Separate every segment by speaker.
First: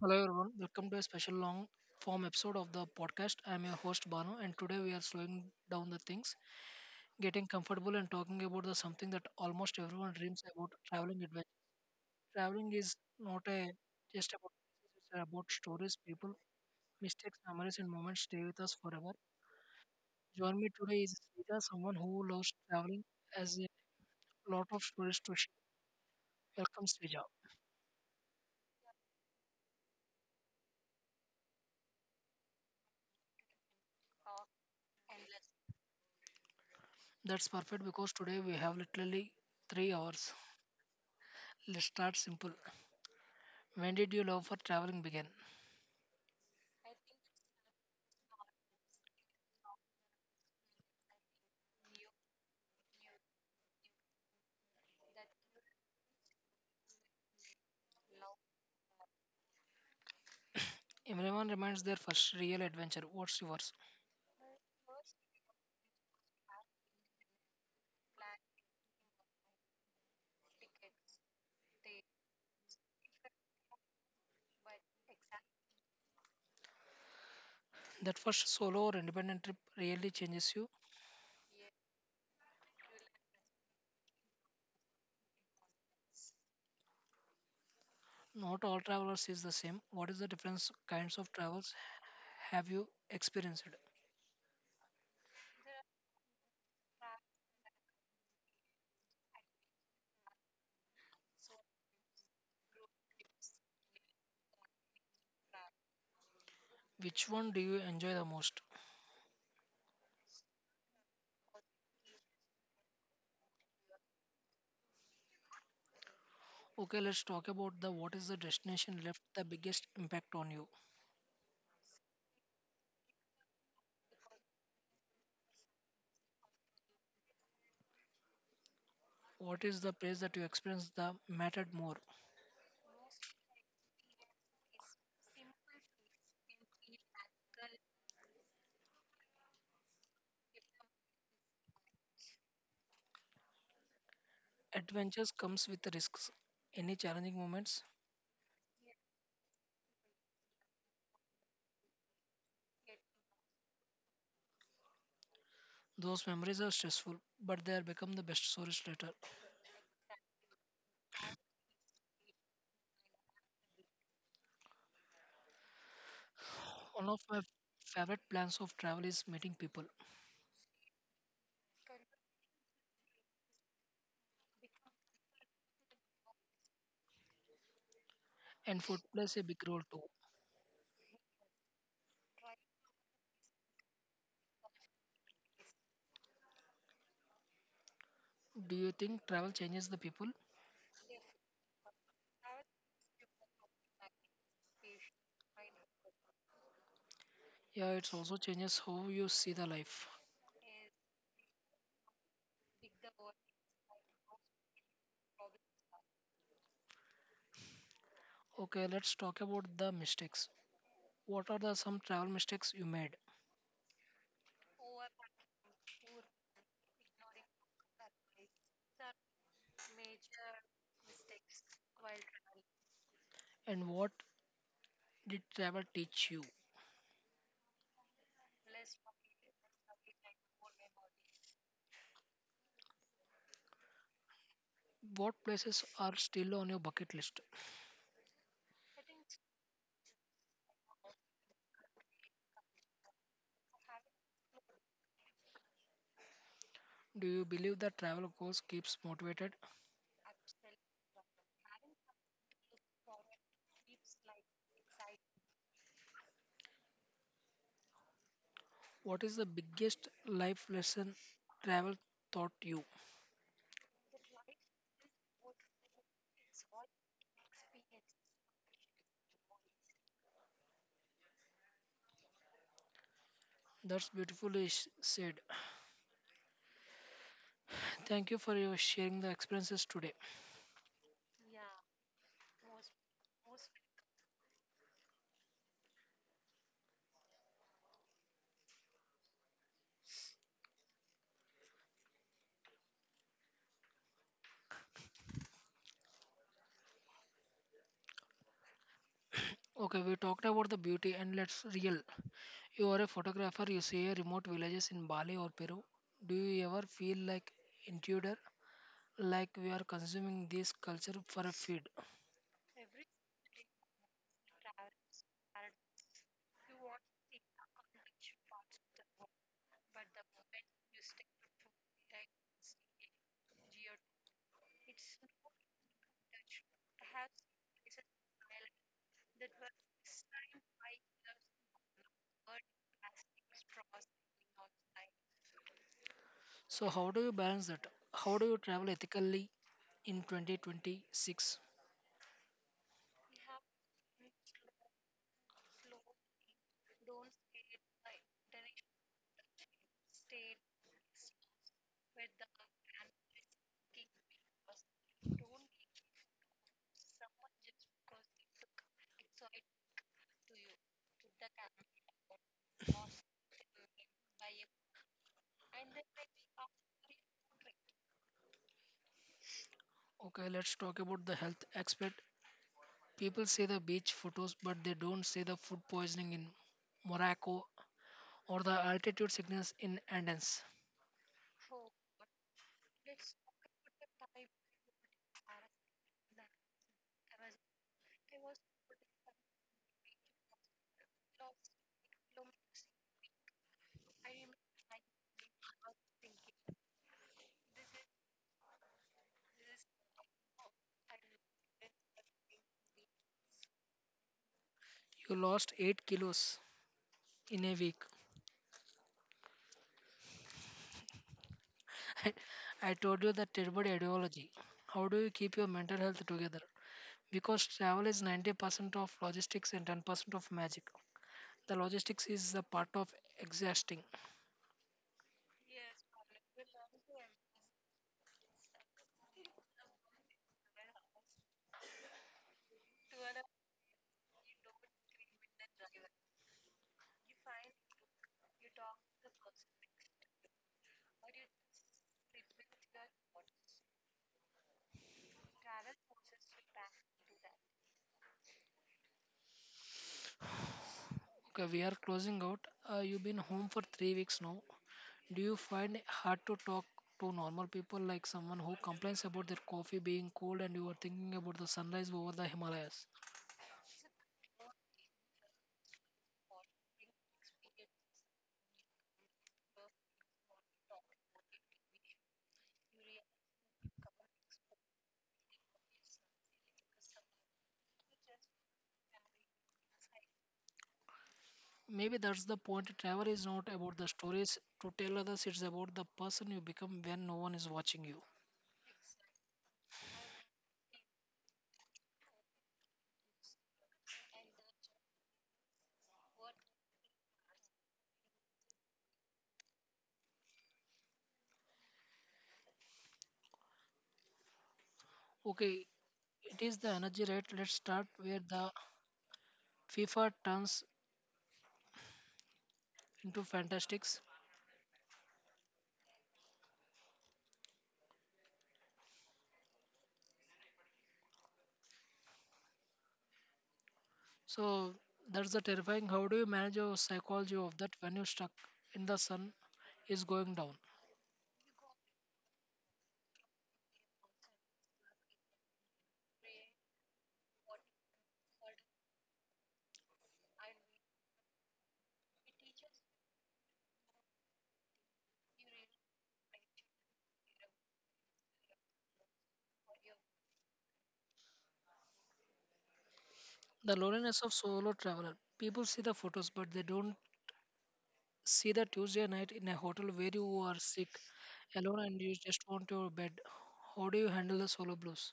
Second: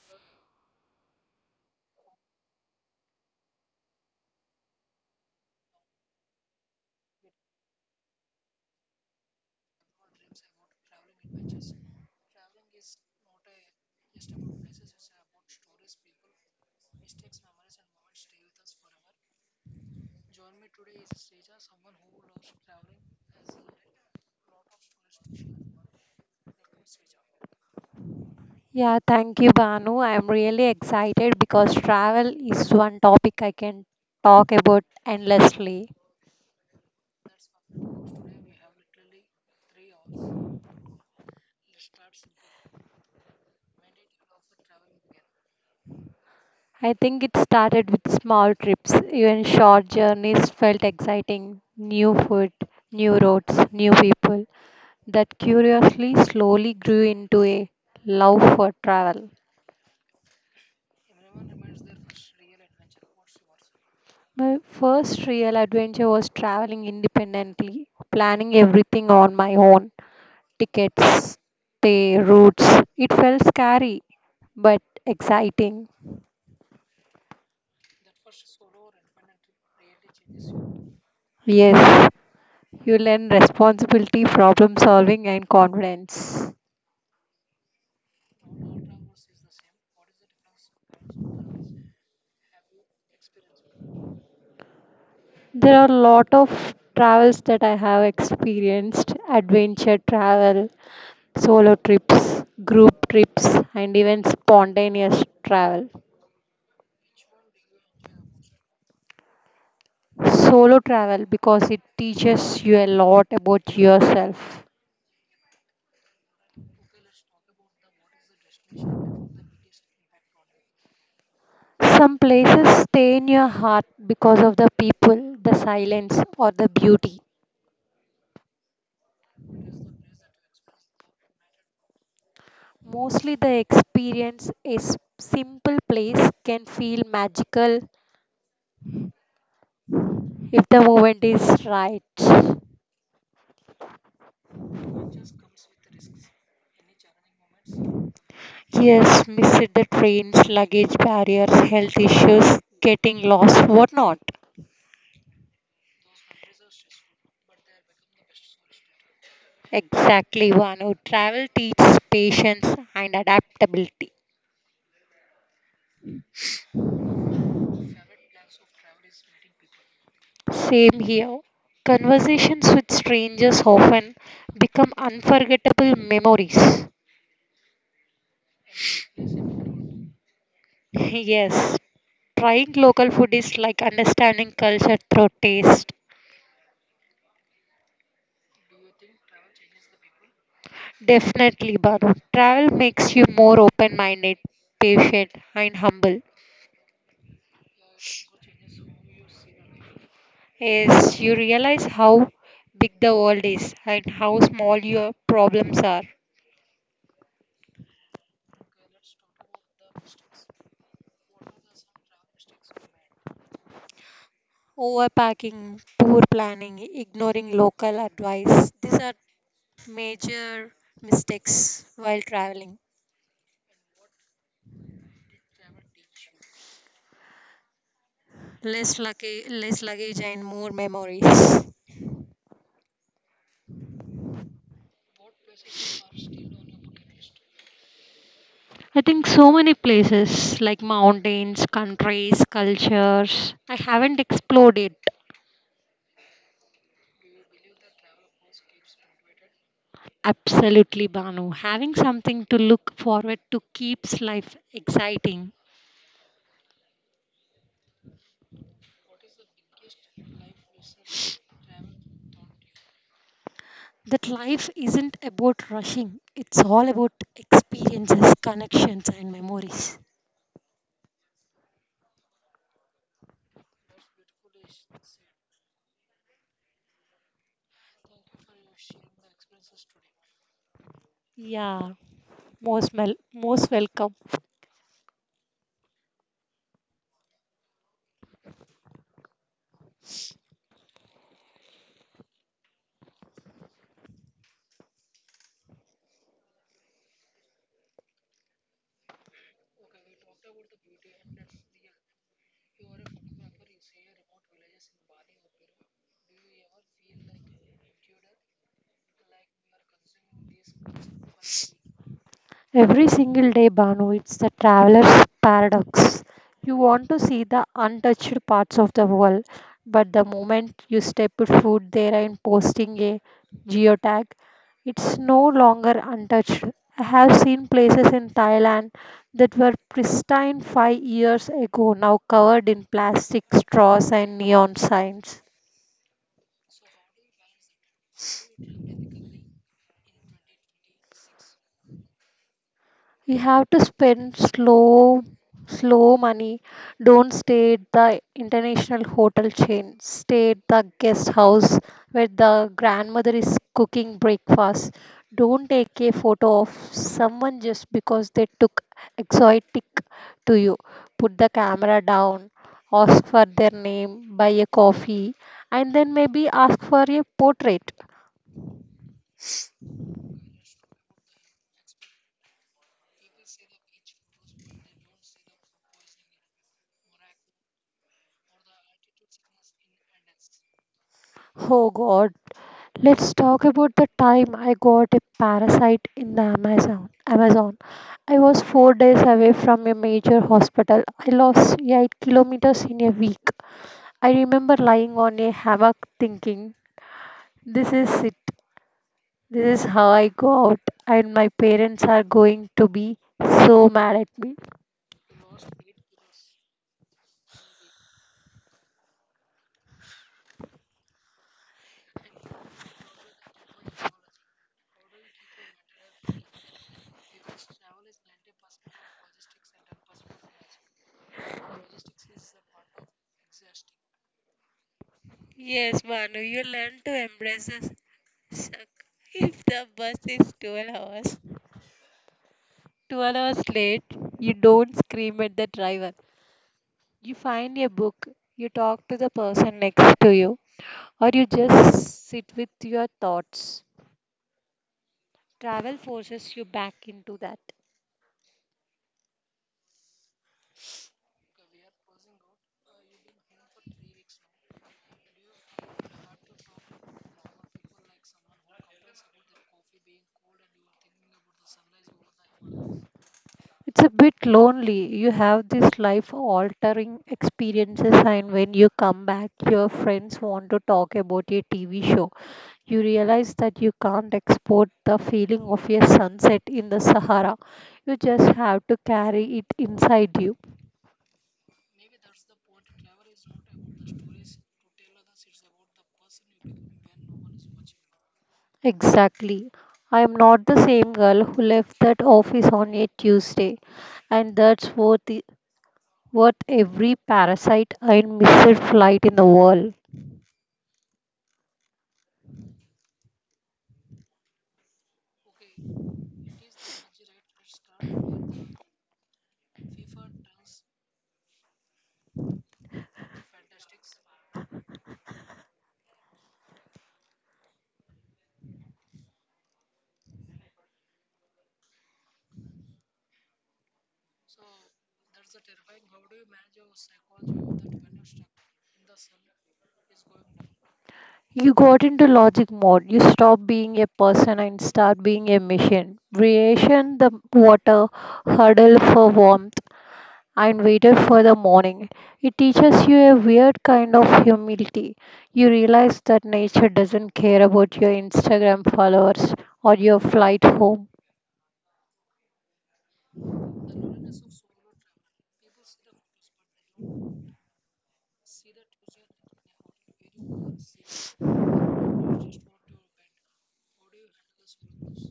Speaker 1: Hello everyone, welcome to a special long form episode of the podcast. I'm your host Banu, and today we are slowing down the things, getting comfortable, and talking about the something that almost everyone dreams about: traveling adventure. Traveling is not a just about places; it's about stories, people, mistakes, memories, and moments stay with us forever. Join me today is Srija, someone who loves traveling, has a lot of stories to share. Welcome, Srija.
Speaker 2: Yeah, thank you, Banu. I'm really excited because travel is one topic I can talk about endlessly.
Speaker 1: That's perfect because today we have literally 3 hours. Let's start simple. When did your love for traveling begin?
Speaker 2: I think it started with small trips. Even short journeys felt exciting. New food, new roads, new people. That curiously slowly grew into a love for travel.
Speaker 1: Everyone reminds their first real adventure. What's yours?
Speaker 2: My first real adventure was traveling independently, planning everything on my own. Tickets, stay routes. It felt scary but exciting.
Speaker 1: That first solo or independent trip really changes you.
Speaker 2: Yes, you learn responsibility, problem solving, and confidence.
Speaker 1: Not all travelers is the same. What is the difference kinds of travels have you experienced?
Speaker 2: There are a lot of travels that I have experienced adventure travel, solo trips, group trips, and even spontaneous travel.
Speaker 1: Which one do you enjoy the most?
Speaker 2: Solo travel because it teaches you a lot about yourself.
Speaker 1: Okay, let's talk about the what is the destination left the biggest impact on you.
Speaker 2: Some places stay in your heart because of the people, the silence, or the beauty.
Speaker 1: What is the place that you experienced the mattered more?
Speaker 2: Mostly the experience is simple place can feel magical if the moment is right.
Speaker 1: Adventures comes with risks. Any challenging moments?
Speaker 2: Yes, missed the trains, luggage barriers, health issues, getting lost, whatnot.
Speaker 1: Those memories are stressful, but they are become the best stories later.
Speaker 2: Exactly, Vanu. Travel teaches patience and adaptability.
Speaker 1: One of my favorite plans of travel is meeting people,
Speaker 2: Same here. Conversations with strangers often become unforgettable memories.
Speaker 1: and food plays a big role too.
Speaker 2: Yes, trying local food is like understanding culture through taste.
Speaker 1: Do you think travel changes the people?
Speaker 2: Definitely, Banu. Travel makes you more open minded, patient, and humble.
Speaker 1: Yeah, it also changes how you see the life.
Speaker 2: Yes, you realize how big the world is and how small your problems are.
Speaker 1: Okay, let's talk about the mistakes. What are the some travel mistakes you made,
Speaker 2: Overpacking, poor planning, ignoring local advice. These are major mistakes while traveling.
Speaker 1: and what did travel teach you?
Speaker 2: Less lucky, less luggage and more memories.
Speaker 1: What places are still on your bucket list?
Speaker 2: I think so many places like mountains, countries, cultures. I haven't explored it.
Speaker 1: Do you believe that travel goals keeps motivated?
Speaker 2: Absolutely, Banu. Having something to look forward to keeps life exciting.
Speaker 1: What is the biggest life lesson travel taught you?
Speaker 2: That life isn't about rushing, it's all about experiences, connections, and memories.
Speaker 1: That's beautifully said. Thank you for your sharing the experiences today.
Speaker 2: Yeah, most welcome.
Speaker 1: Okay, we talked about the beauty and let's real. You are a photographer, you see a remote villages in Bali or Peru. Do you ever feel like intruder? Like we are consuming this culture for a feed.
Speaker 2: Every single day, Banu, it's the traveler's paradox. You want to see the untouched parts of the world, but the moment you step foot there and posting a geotag, it's no longer untouched. I have seen places in Thailand that were pristine 5 years ago now covered in plastic straws and neon signs.
Speaker 1: So how do you balance that? How do you travel ethically in 2026?
Speaker 2: You have to spend slow, slow money. Don't stay at the international hotel chain. Stay at the guest house where the grandmother is cooking breakfast. Don't take a photo of someone just because they took exotic to you. Put the camera down, ask for their name, buy a coffee, and then maybe ask for a portrait.
Speaker 1: Okay, let's talk about the health aspect. People say the beach photos, but they don't say the food poisoning in Morocco or the altitude sickness in Andes.
Speaker 2: Oh God. Let's talk about the time I got a parasite in the Amazon. I was 4 days away from a major hospital. I lost 8 kilometers in a week. I remember lying on a hammock thinking, this is it. This is how I go out, and my parents are going to be so mad at me.
Speaker 1: You lost 8 kilos in a week. I told you that terrible ideology. How do you keep your mental health together? Because travel is 90% of logistics and 10% of magic. The logistics is the part of exhausting.
Speaker 2: The bus is 12 hours. 12 hours late, you don't scream at the driver. You find a book, you talk to the person next to you, or you just sit with your thoughts. Travel forces you back into that.
Speaker 1: Okay, we are closing out. You've been home for 3 weeks now. Do you find it hard to talk to normal people like someone who complains about their coffee being cold and you are thinking about the sunrise over the Himalayas?
Speaker 2: It's a bit lonely. You have these life altering experiences, and when you come back, your friends want to talk about your TV show. You realize that you can't export the feeling of a sunset in the Sahara. You just have to carry it inside you.
Speaker 1: Maybe that's the point. Travel is not about the stories to tell others, it's about the person you become when no one is watching you.
Speaker 2: Exactly. I am not the same girl who left that office on a Tuesday, and that's worth every parasite and missed flight in the world.
Speaker 1: Okay, it is the energy rate. Let's start where the FIFA turns into fantastics. So that's the terrifying. How do you manage your psychology of that when you're stuck in the sun is going down?
Speaker 2: You got into logic mode. You stop being a person and start being a machine. Creation the water, huddle for warmth, and waited for the morning. It teaches you a weird kind of humility. You realize that nature doesn't care about your Instagram followers or your flight home.
Speaker 1: The loneliness of solo traveler. People see the photos, but they don't see the Tuesday night in a hotel where you are sick, alone, and you just want your bed. How do you handle the solo blues?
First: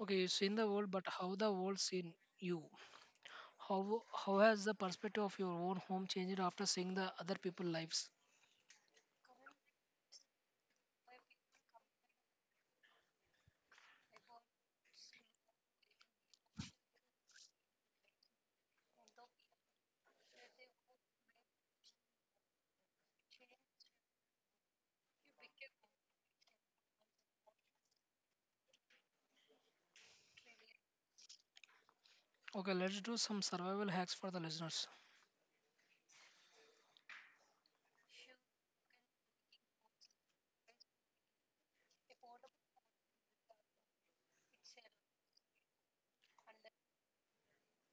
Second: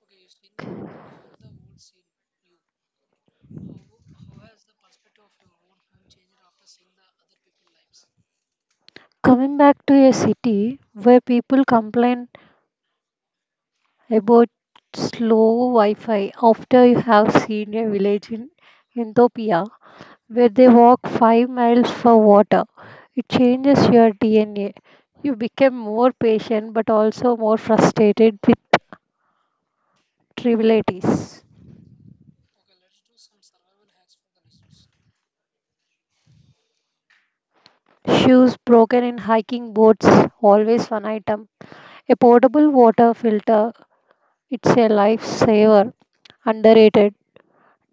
Speaker 1: Okay, you've seen the world, but how the world seen you? How has the perspective of your own home changed after seeing the other people lives?
Speaker 2: Coming back to a city where people complain about slow Wi-Fi after you have seen a village in Ethiopia where they walk 5 miles for water. It changes your DNA. You become more patient but also more frustrated with trivialities.
Speaker 1: Okay, let's do some survival hacks for the listeners.
Speaker 2: Shoes broken in hiking boots, always one item. A portable water filter, it's a lifesaver, underrated.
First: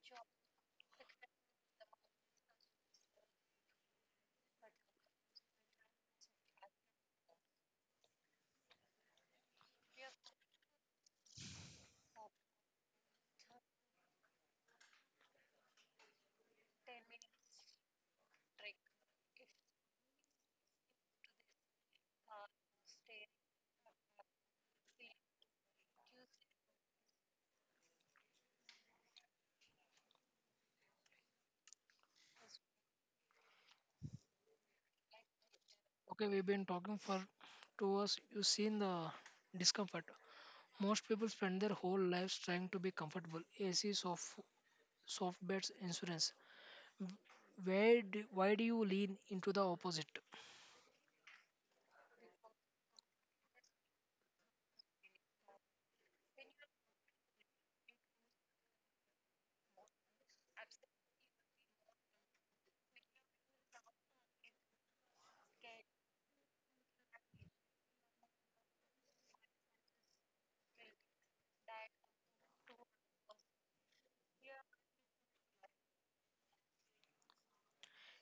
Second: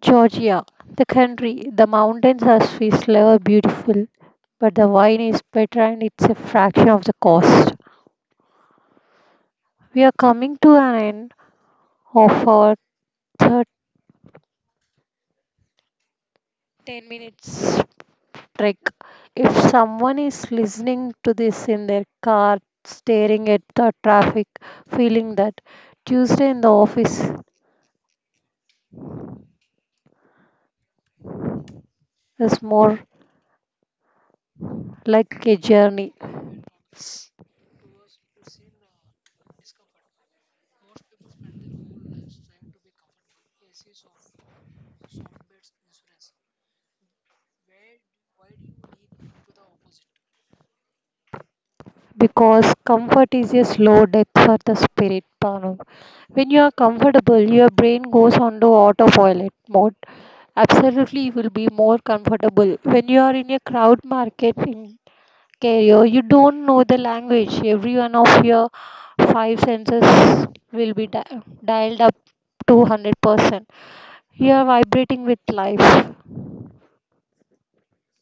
Speaker 2: Georgia, the country, the mountains are Swiss lover beautiful, but the wine is better and it's a fraction of the cost. We are coming to an end of our third 10 minutes trek. If someone is listening to this in their car, staring at the traffic, feeling that Tuesday in the office is more like a journey.
Speaker 1: Okay, we've been talking for 2 hours. You've seen the discomfort. Most people spend their whole lives trying to be comfortable. AC, soft beds, insurance. Why do you lean into the opposite?
Speaker 2: Because comfort is a slow death for the spirit Bhanu. When you are comfortable your brain goes on to autopilot mode. Absolutely, you will be more comfortable when you are in a crowd market in Cairo. You don't know the language. Every one of your five senses will be dialed up to 100%. You are vibrating with life.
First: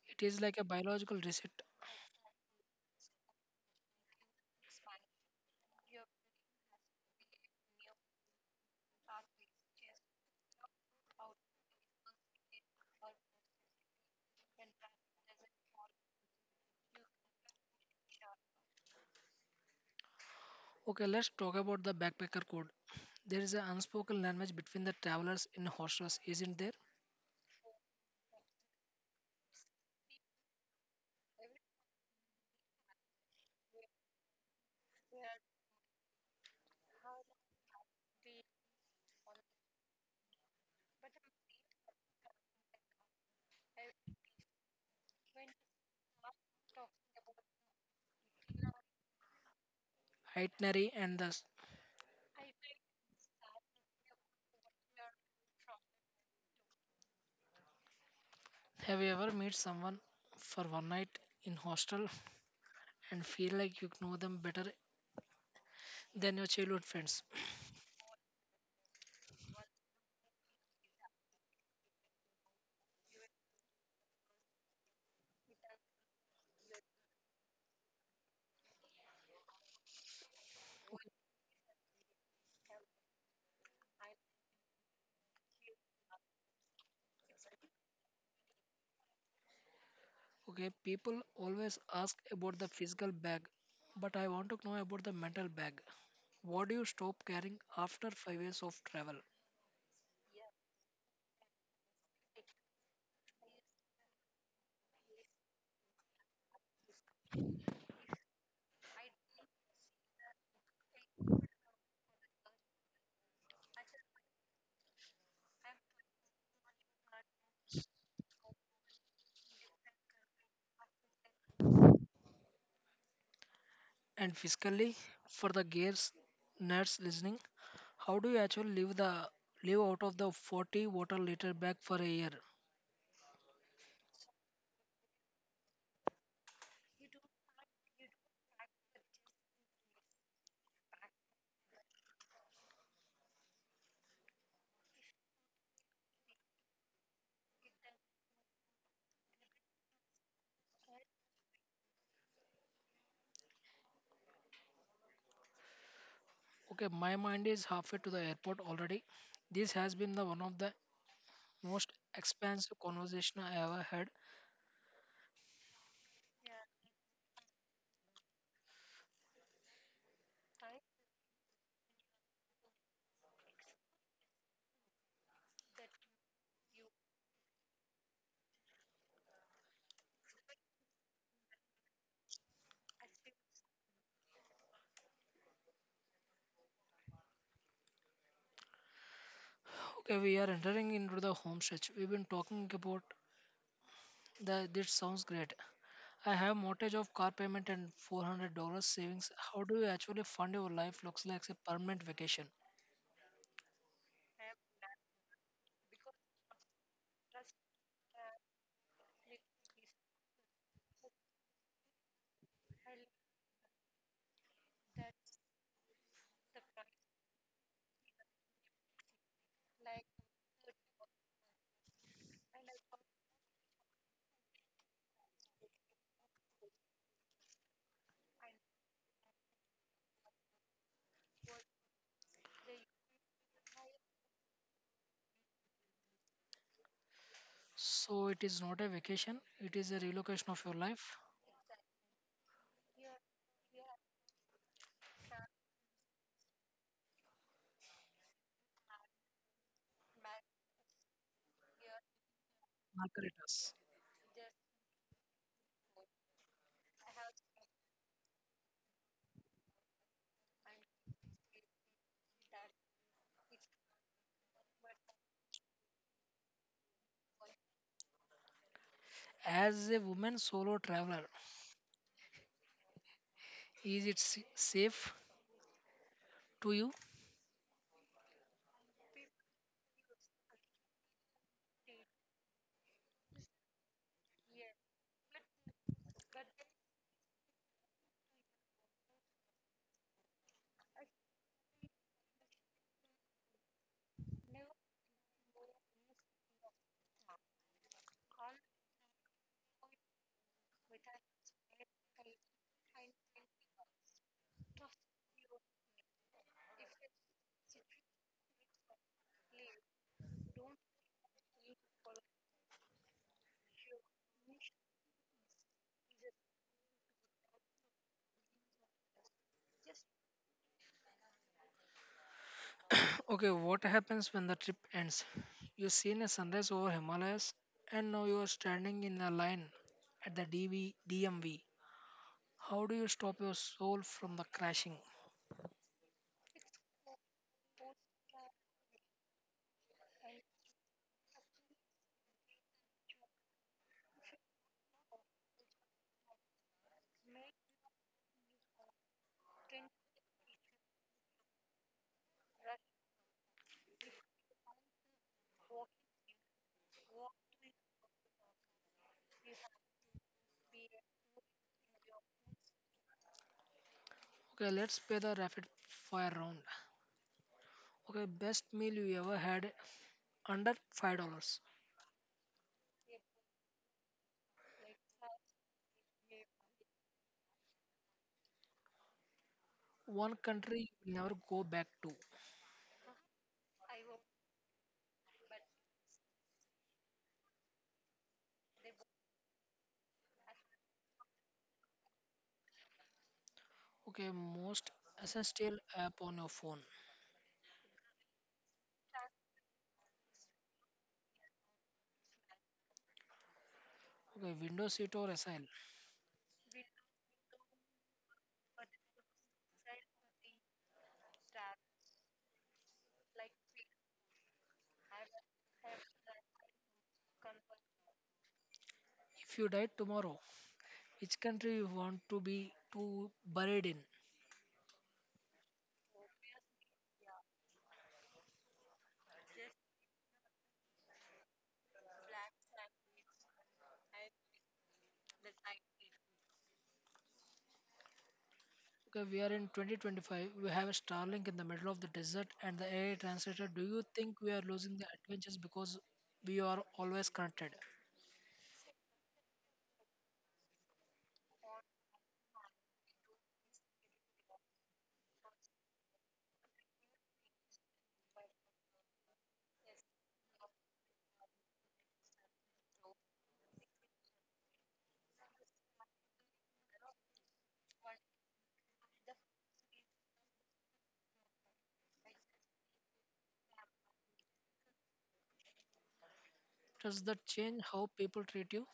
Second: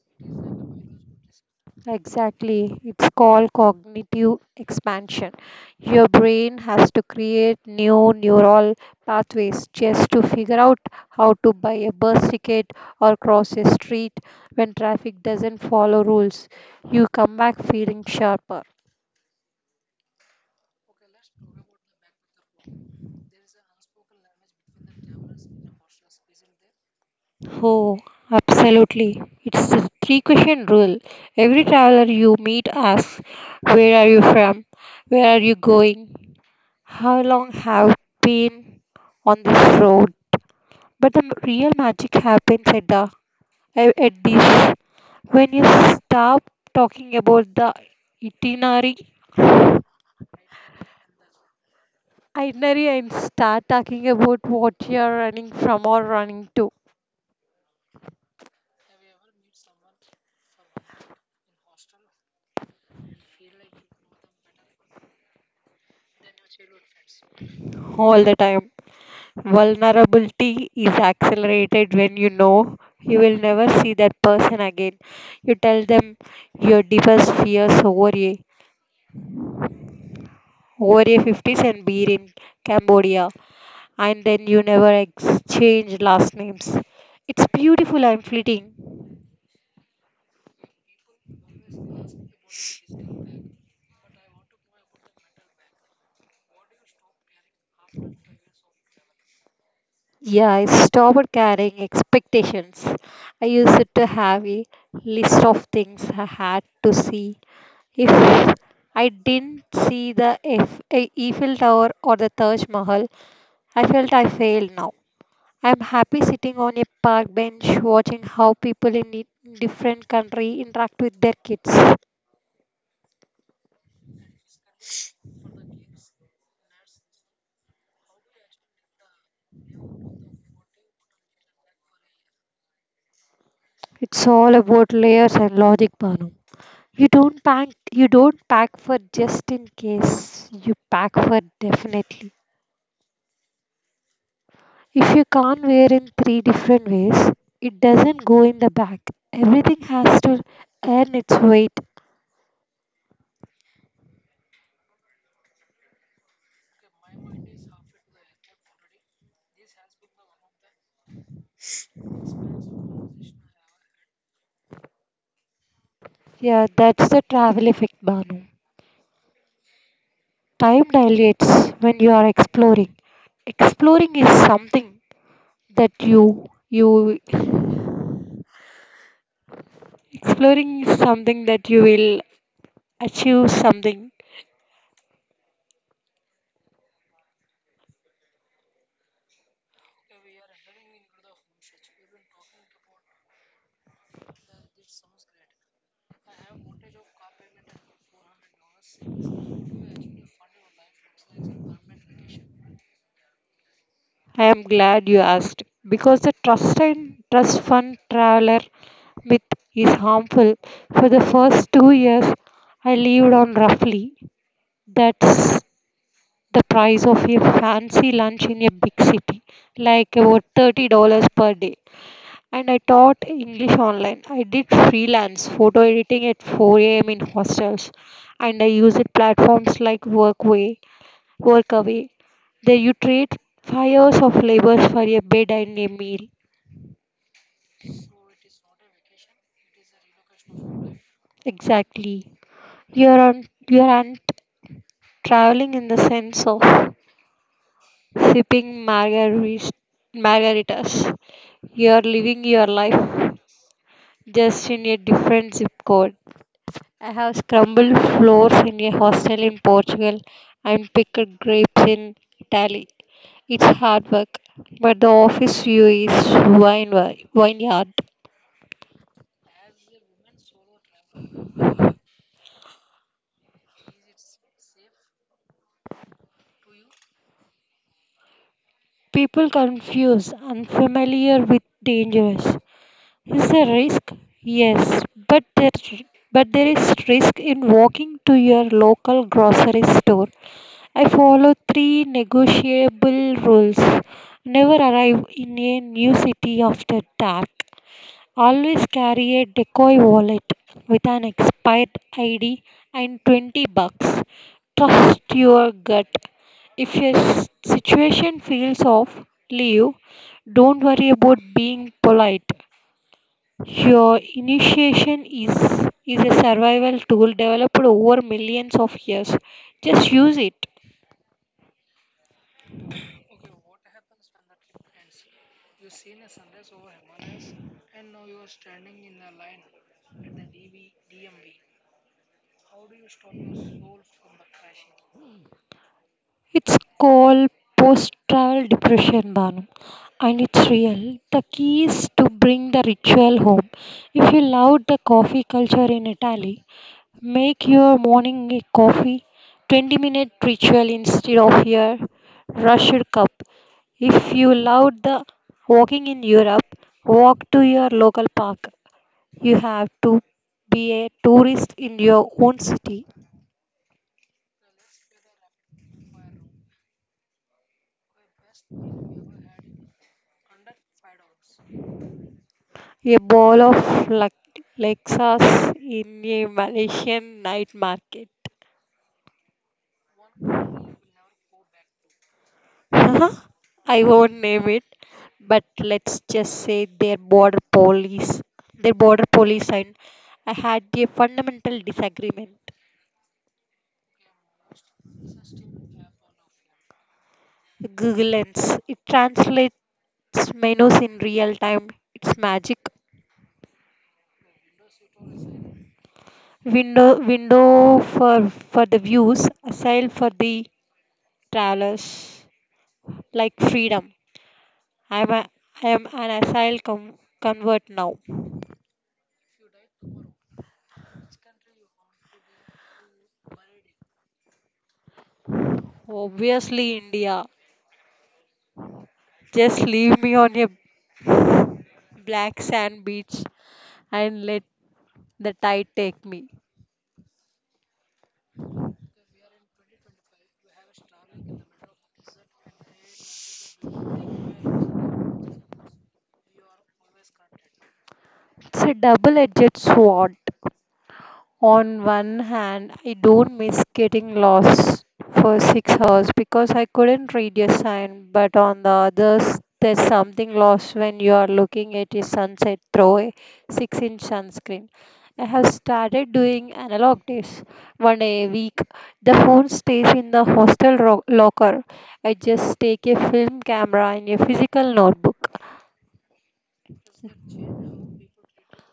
Speaker 1: It is like a biological reset.
Speaker 2: Exactly. It's called cognitive expansion. Your brain has to create new neural pathways just to figure out how to buy a bus ticket or cross a street when traffic doesn't follow rules. You come back feeling sharper.
Speaker 1: Okay, let's talk about the backpacker code. There is an unspoken language between the travelers in hostels, isn't there?
Speaker 2: Oh, absolutely. It's the three question rule. Every traveler you meet asks, Where are you from? Where are you going? How long have you been on this road? But the real magic happens at at this when you stop talking about the itinerary
Speaker 1: Itinerary and thus.
Speaker 2: itinerary and start talking about what you're running from or running to
Speaker 1: Have you ever met someone for one night in hostel and feel like you know them better than your childhood friends?
Speaker 2: all the time. Vulnerability is accelerated when you know you will never see that person again. You tell them your deepest fears over a 50s and beer in Cambodia and then you never exchange last names. It's beautiful I'm fleeting.
Speaker 1: Okay, people always ask about the physical bag, but I want to know about the mental bag. What do you stop carrying after 5 years of travel?
Speaker 2: Yeah, I stopped carrying expectations. I used to have a list of things I had to see. If I didn't see the Eiffel Tower or the Taj Mahal, I felt I failed now. I'm happy sitting on a park bench watching how people in different country interact with their kids.
Speaker 1: And physically, for the gears nerds listening, how do you actually leave out of the 40 water liter bag for a year?
Speaker 2: It's all about layers and logic, Banu. You don't pack you don't pack for just in case. You pack for definitely. If you can't wear in three different ways, it doesn't go in the bag. Everything has to earn its weight.
Speaker 1: Okay, my mind is halfway to the airport already. This has been the one of the most expansive conversation I ever had.
Speaker 2: Yeah, that's the travel effect, Banu. Time dilates when you are exploring. Exploring is something that you exploring is something that you will achieve something.
Speaker 1: Okay, we are entering into the home stretch. We've been talking about the this sounds great. I have mortgage of car payment and $400 savings. How do you actually fund your life? Looks like a permanent vacation.
Speaker 2: I am glad you asked because the trust fund traveler myth is harmful. For the first 2 years, I lived on roughly that's the price of a fancy lunch in a big city, like about $30 per day. And I taught English online. I did freelance photo editing at 4 a.m. in hostels, and I used platforms like work away. There you trade 5 hours of labor for a bed and a meal.
Speaker 1: So it is not a vacation, it is a relocation of your life.
Speaker 2: Exactly. You aren't traveling in the sense of sipping margaritas. You are living your life
Speaker 1: Margaritas.
Speaker 2: just in a different zip code. I have scrambled floors in a hostel in Portugal and picked grapes in Italy. It's hard work, but the office view is wine vineyard.
Speaker 1: As a woman solo traveler, is it safe to you?
Speaker 2: People confuse unfamiliar with dangerous. Is there risk? Yes, but there is risk in walking to your local grocery store. I follow three negotiable rules. Never arrive in a new city after dark. Always carry a decoy wallet with an expired ID and 20 bucks. Trust your gut. If your situation feels off, leave. Don't worry about being polite. Your initiation is a survival tool developed over millions of years. Just use it.
Speaker 1: Okay, what happens when the trip ends? You've seen a sunrise over Himalayas and now you are standing in a line at the DV. How do you stop your soul from the crashing?
Speaker 2: It's called post travel depression, Banu, and it's real. The key is to bring the ritual home. If you love the coffee culture in Italy, make your morning a coffee 20-minute ritual instead of your rushed cup. If you love the walking in Europe, walk to your local park. You have to be a tourist in your own city.
Speaker 1: Okay, let's play the rapid fire round. Okay, best meal you ever had under $5.
Speaker 2: A ball of Lexas in a Malaysian night market.
Speaker 1: One country you will never go back to.
Speaker 2: Huh? I won't name it, but let's just say their border police, and I had a fundamental disagreement.
Speaker 1: Okay, most essential app on your phone.
Speaker 2: Google Lens, it translates menus in real time. It's magic.
Speaker 1: Okay, window seat or asile.
Speaker 2: Window, for the views, aside for the travelers, like freedom. I'm a, I'm an asile convert now.
Speaker 1: If you died tomorrow, which country you want to be to buried in?
Speaker 2: Obviously, India. Just leave me on a black sand beach and let the tide take me.
Speaker 1: Okay, we are in 2025. We have a Starlink in the middle of the desert and the AI translator. Do you think we are losing the adventures because we are always connected?
Speaker 2: It's a double edged sword. On one hand, I don't miss getting lost for 6 hours because I couldn't read a sign, but on the others, there's something lost when you are looking at a sunset through a 6-inch sunscreen. I have started doing analog days one day a week. The phone stays in the hostel locker. I just take a film camera and a physical notebook.
Speaker 1: Does that change how people treat you?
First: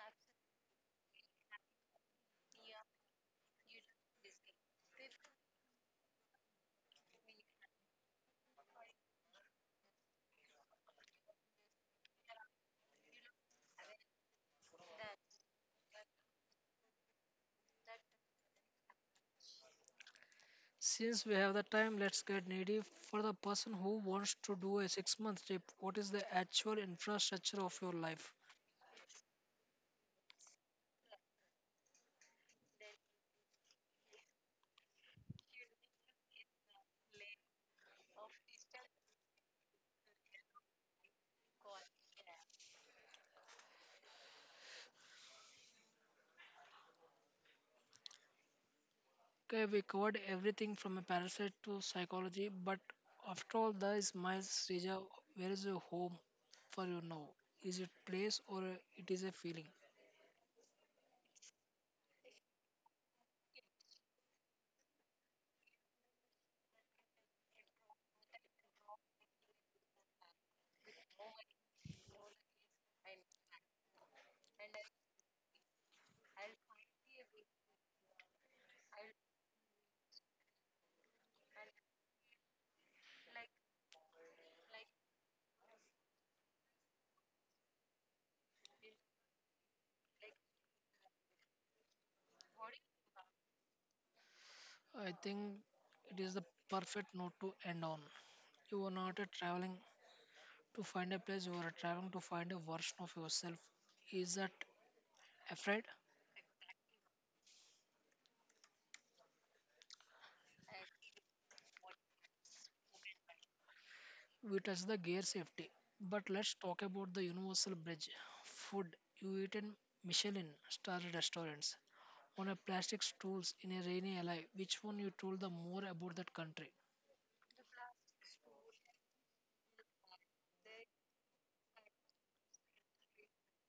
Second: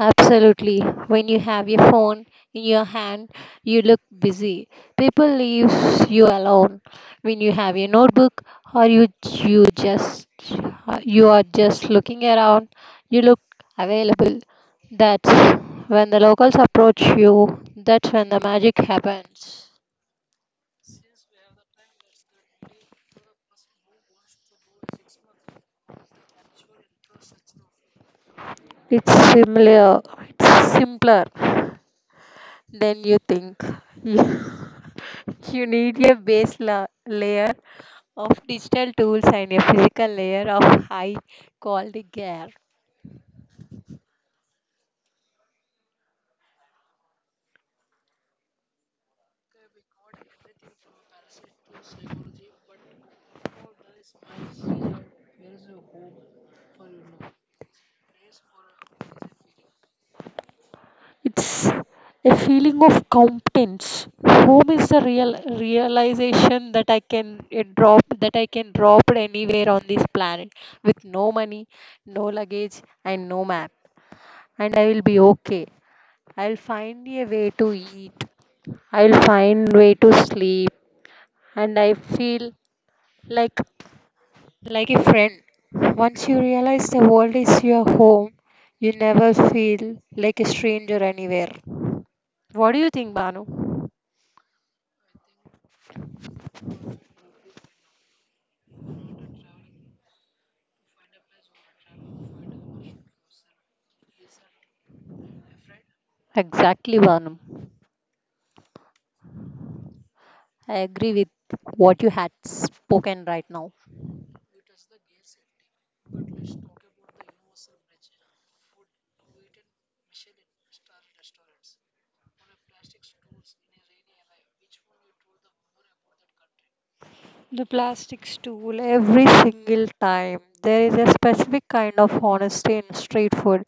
Speaker 2: Absolutely. When you have your phone in your hand, you look busy. People leave you alone. When you have your notebook or you are just looking around, you look available. That's when the locals approach you. That's when the magic happens.
Speaker 1: Since we have the time, let's get needy. For the person who wants to do a 6 month trip, what is the actual infrastructure of your life?
Speaker 2: It's similar. It's simpler than you think. You need a base layer of digital tools and a physical layer of high quality gear.
Speaker 1: Okay, we covered everything from a parasite to psychology, but after all, there is Miles Srija. Where is your home for you now? Is it place or it is a feeling?
Speaker 2: It's a feeling of competence. Home is the real realization that I can drop it anywhere on this planet with no money, no luggage, and no map, and I will be okay. I'll find a way to eat. I'll find way to sleep, and I feel like Like a friend, once you realize the world is your home, you never feel like a stranger anywhere. What do you think, Banu?
Speaker 1: I think it is the perfect note to end on. You are not a traveling to find a place, you are traveling to find a version of yourself. Is that afraid?
Speaker 2: Exactly, Banu. I agree with what you had spoken right now.
Speaker 1: We touch the gear safety. But let's talk about the universal bridge. Food you eat in Michelin star restaurants on a plastic stools in a rainy alley. Which one you told the more about that country?
Speaker 2: The plastic stool, every single time. There is a specific kind of honesty in street food.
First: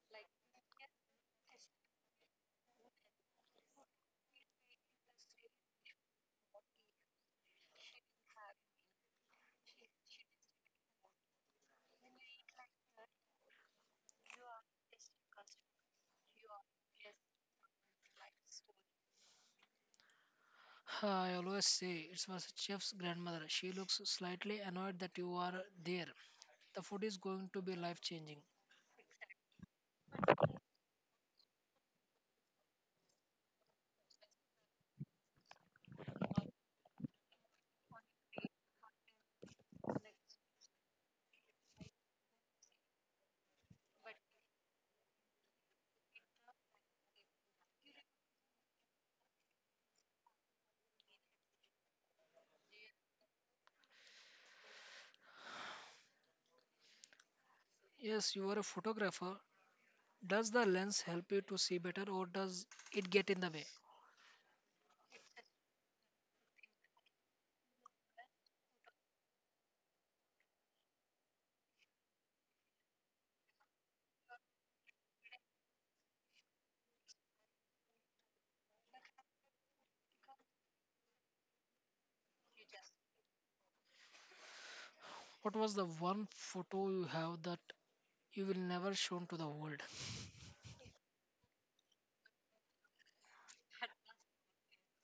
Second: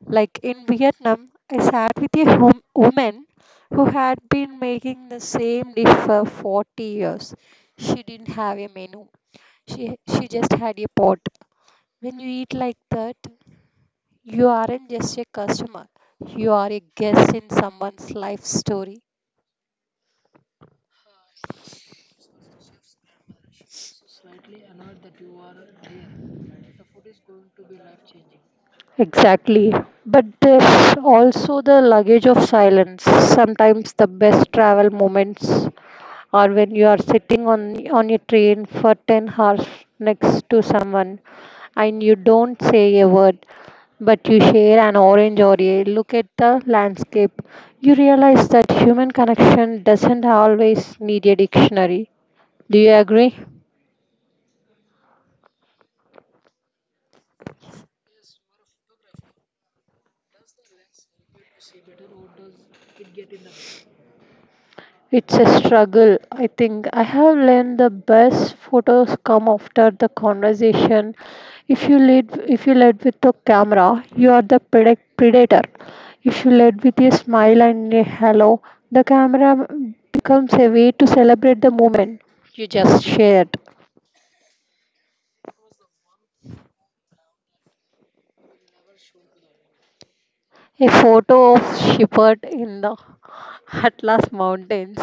Speaker 2: Like in Vietnam, I sat with a woman who had been making the same dish for 40 years. She didn't have a menu. She just had a pot. When you eat like that, you aren't just a customer. You are a guest in someone's life story.
Speaker 1: Huh, I always say it was a chef's grandmother. She looks slightly annoyed that you are there. The food is going to be life changing.
Speaker 2: Exactly. But there's also the luggage of silence. Sometimes the best travel moments or when you are sitting on your train for 10 hours next to someone and you don't say a word, but you share an orange or a look at the landscape. You realize that human connection doesn't always need a dictionary. Do you agree?
Speaker 1: Yes, you are a photographer. Does the lens help you to see better or does it get in the way?
Speaker 2: It's a struggle. I think I have learned the best photos come after the conversation. If you lead with the camera, you are the predator. If you lead with a smile and a hello, the camera becomes a way to celebrate the moment you just shared.
Speaker 1: What was the one photo you have that you will never show to the world?
Speaker 2: A photo of shepherd in the Atlas Mountains.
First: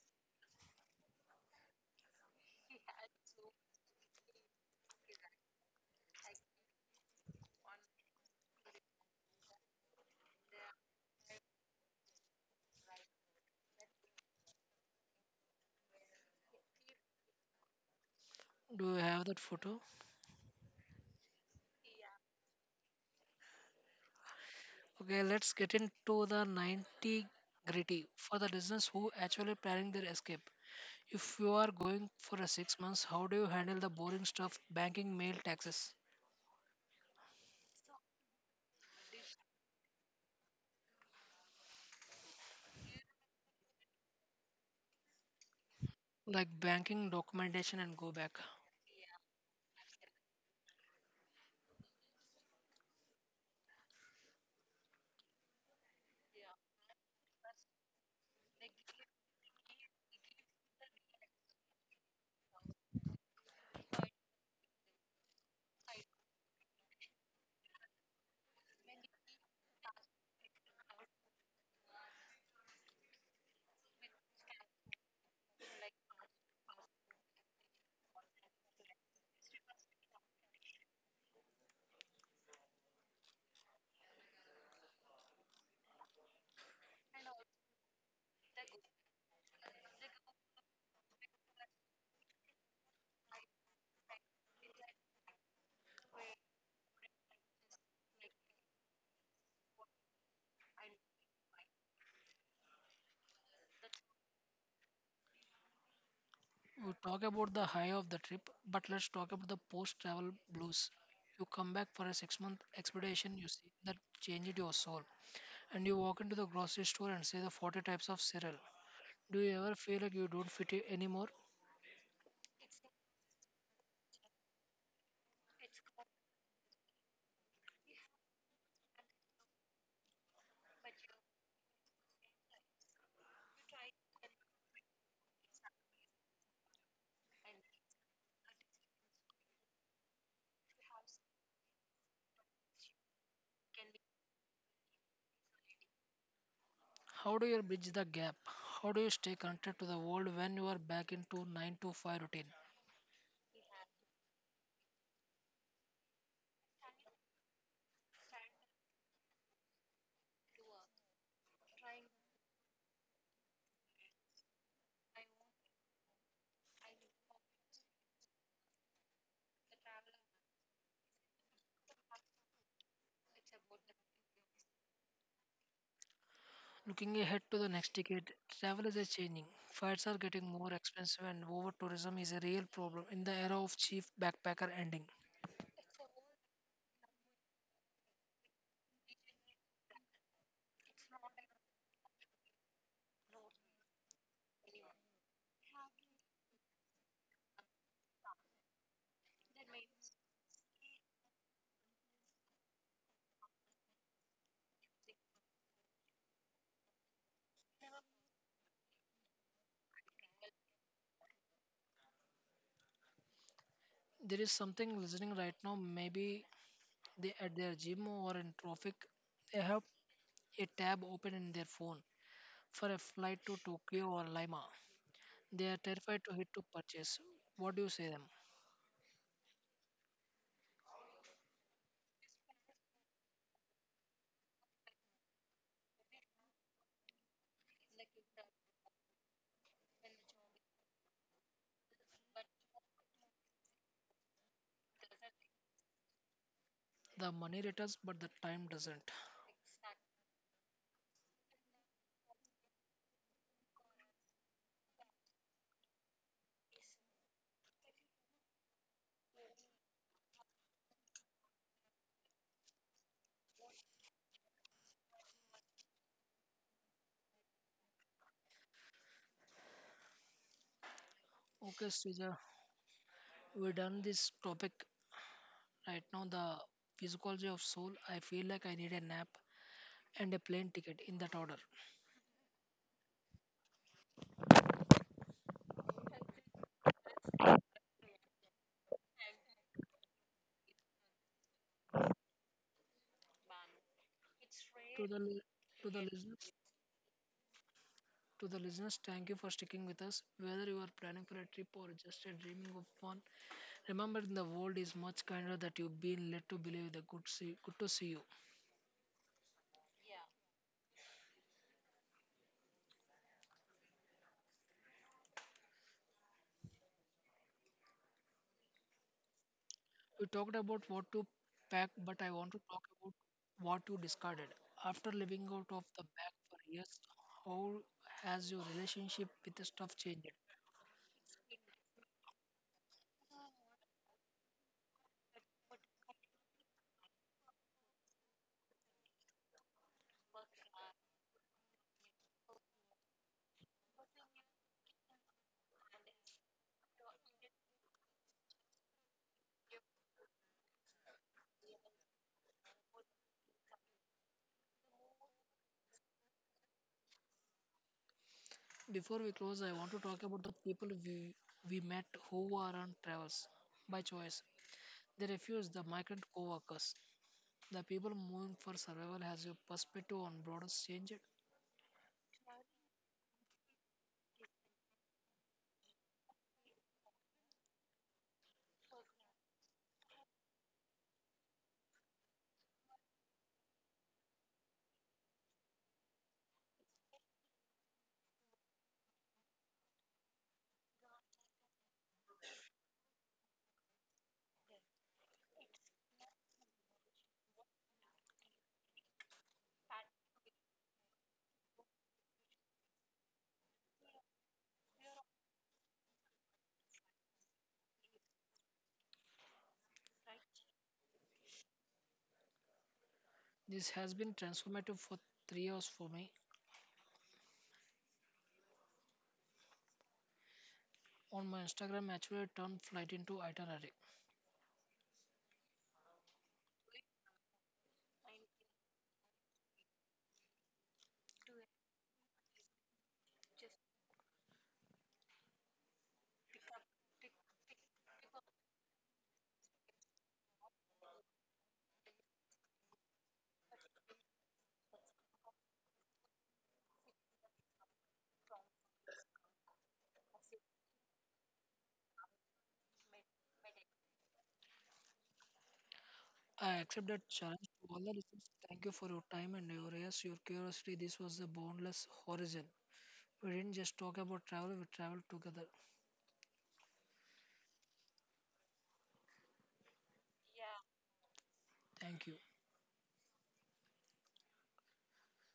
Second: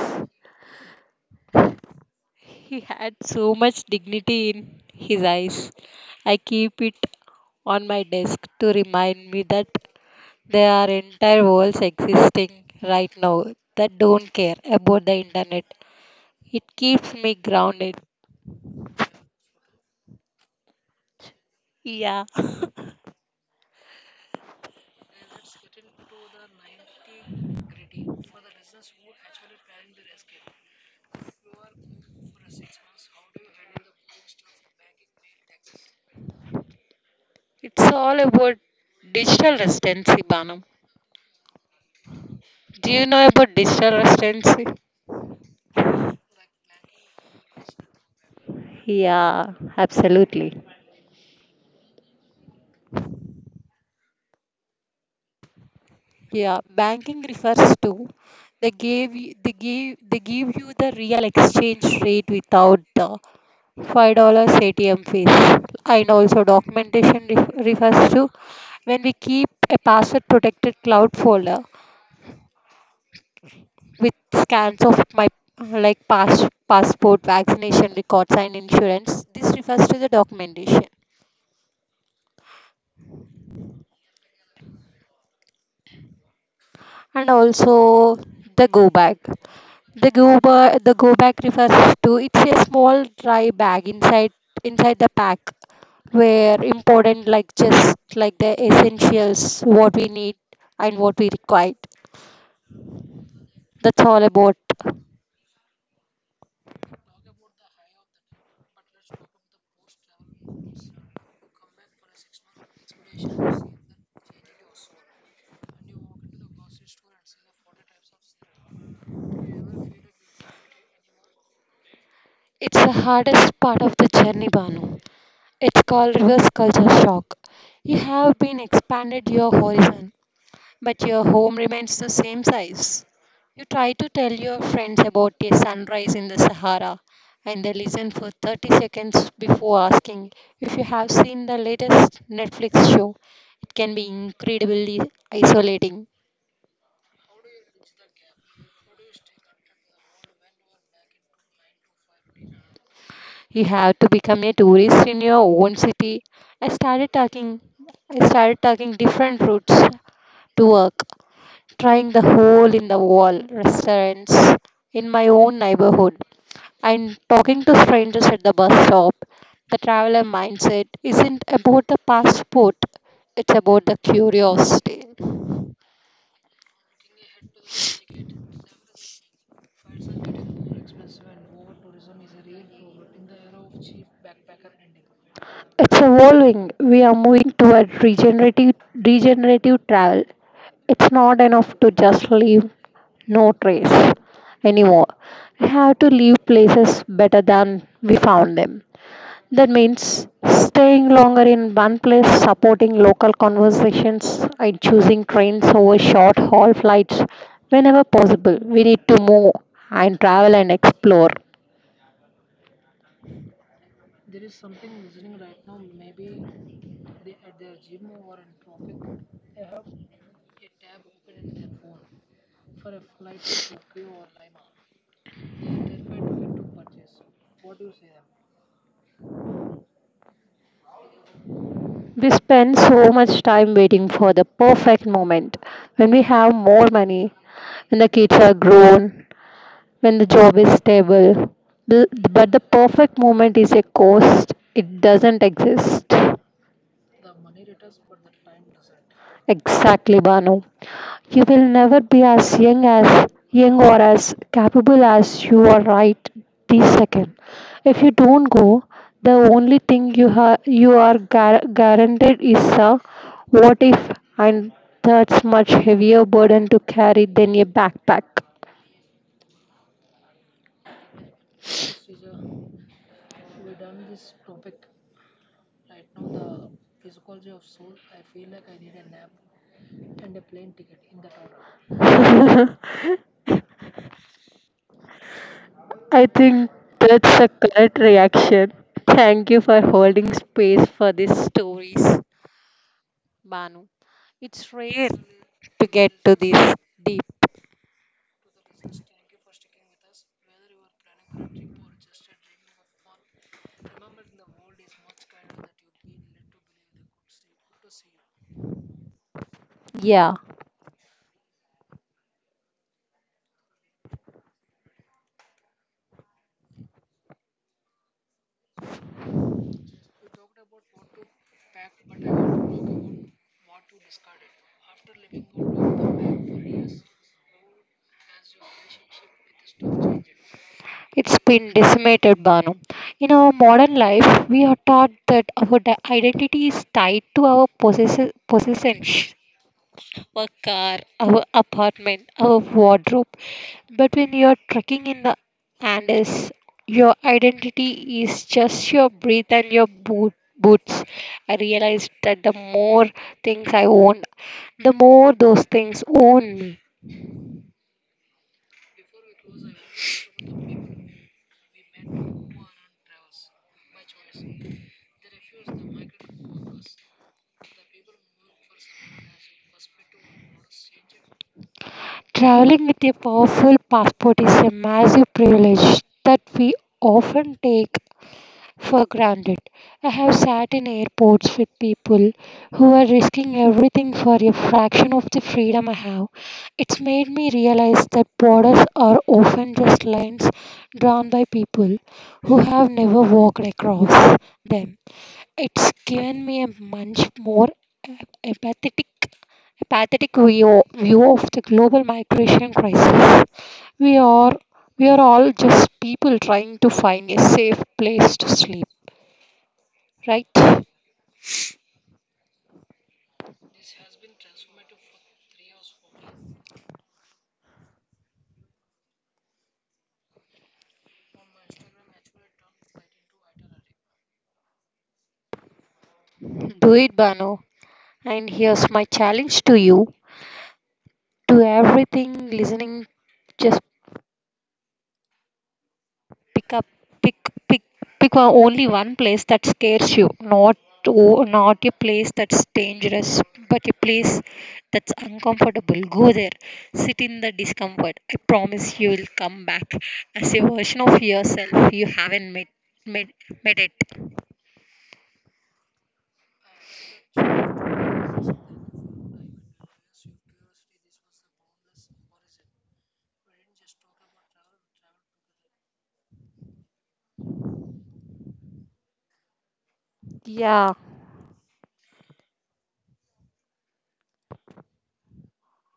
Speaker 2: He had so much dignity in his eyes. I keep it on my desk to remind me that there are entire worlds existing right now that don't care about the internet. It keeps me grounded.
Speaker 1: Do you have that photo?
Speaker 2: Yeah.
Speaker 1: Okay, let's get into the 90 gritty for the listeners who actually planning their escape. If you are going for a 6 months, how do you handle the boring stuff, banking, mail, taxes,
Speaker 2: It's all about digital residency, Banam. Do you know about digital residency?
Speaker 1: like banking documentation, and go back?
Speaker 2: Yeah, absolutely. Yeah, banking refers to they gave you, they give you the real exchange rate without the $5 ATM fees. And also documentation refers to when we keep a password protected cloud folder with scans of my like passport, vaccination records, and insurance. This refers to the documentation. And also the go bag. The the go bag refers to it's a small dry bag inside the pack where important like just like the essentials what we need and what we require. That's all about.
Speaker 1: We talk about the high of the trip, but let's talk about the post travel blues. You come back for a 6 month expedition, you see that changed your soul, and you walk into the grocery store and see the 40 types of cereal. Do you ever feel like you don't fit in anymore?
Speaker 2: It's the hardest part of the journey, Banu. It's called reverse culture shock. You have been expanded your horizon but your home remains the same size. You try to tell your friends about a sunrise in the Sahara, and they listen for 30 seconds before asking if you have seen the latest Netflix show. It can be incredibly isolating.
Speaker 1: How do you bridge the gap? How do you stay connected to the world when you are back into 9 to 5 routine?
Speaker 2: You have to become a tourist in your own city. I started talking I started talking different routes to work, trying the hole in the wall restaurants in my own neighborhood, and talking to strangers at the bus stop. The traveler mindset isn't about the passport, it's about the curiosity.
Speaker 1: Looking ahead to the next decade, travel is a changing. Flights are getting more expensive, and over tourism is a real problem in the era of cheap backpacker ending.
Speaker 2: It's evolving. We are moving toward regenerative travel. It's not enough to just leave no trace anymore. We have to leave places better than we found them. That means staying longer in one place, supporting local conversations, and choosing trains over short haul flights whenever possible. We need to move and travel and explore.
Speaker 1: There is something listening right now, maybe they at their gym or in traffic, they have a tab open in their phone for a flight to Tokyo or Lima. They are terrified to hit to purchase. What do you say them?
Speaker 2: We spend so much time waiting for the perfect moment, when we have more money, when the kids are grown, when the job is stable. But the perfect moment is a ghost, it doesn't exist.
Speaker 1: The money returns, but the time doesn't.
Speaker 2: Exactly, Banu. You will never be as young or as capable as you are right this second. If you don't go, the only thing you you are guaranteed is a what if, and that's much heavier burden to carry than a backpack.
Speaker 1: Okay, Srija, we done this topic right now. The physiology of soul. I feel like I need a nap and a plane ticket in that order.
Speaker 2: I think that's a correct reaction. Thank you for holding space for these stories. Banu, it's rare
Speaker 1: To the li-
Speaker 2: to
Speaker 1: to the
Speaker 2: get to
Speaker 1: listeners,
Speaker 2: this deep.
Speaker 1: To the listeners, thank you for sticking with us. Whether you are planning for a trip or just a dreaming of one, remember the world is much kinder that you've been led to believe. The good, see, good to see you.
Speaker 2: Yeah,
Speaker 1: We talked about what to pack, but I want to talk about what you discarded. After living out of the bag for years, how has your relationship with the stuff changed?
Speaker 2: it's been decimated, Banu. In our modern life, we are taught that our identity is tied to our possessions, our car, our apartment, our wardrobe. But when you're trekking in the Andes, your identity is just your breath and your boots. I realized that the more things I owned, the more those things own me.
Speaker 1: Before we close, I want to talk about the we met who are on travels by choice. They refuse the migrant co workers. The people moving for survival has a perspective on broader change.
Speaker 2: Traveling with a powerful passport is a massive privilege that we often take for granted. I have sat in airports with people who are risking everything for a fraction of the freedom I have. It's made me realize that borders are often just lines drawn by people who have never walked across them. It's given me a much more empathetic, view of the global migration crisis. We are we are all just people trying to find a safe place to sleep. Right?
Speaker 1: This has been transformative for 3 years for me. On my Instagram, actually I turned flight into itinerary.
Speaker 2: Do it, Bano. And here's my challenge to you. To everything listening, just pick up, pick, pick, pick only one place that scares you. Not a place that's dangerous, but a place that's uncomfortable. Go there. Sit in the discomfort. I promise you will come back as a version of yourself you haven't met, met it.
Speaker 1: I accept that challenge to all the listeners. Thank you for your time and your ears, your curiosity. This was the boundless horizon. We didn't just talk about travel, we traveled together.
Speaker 2: Yeah.
Speaker 1: Thank you.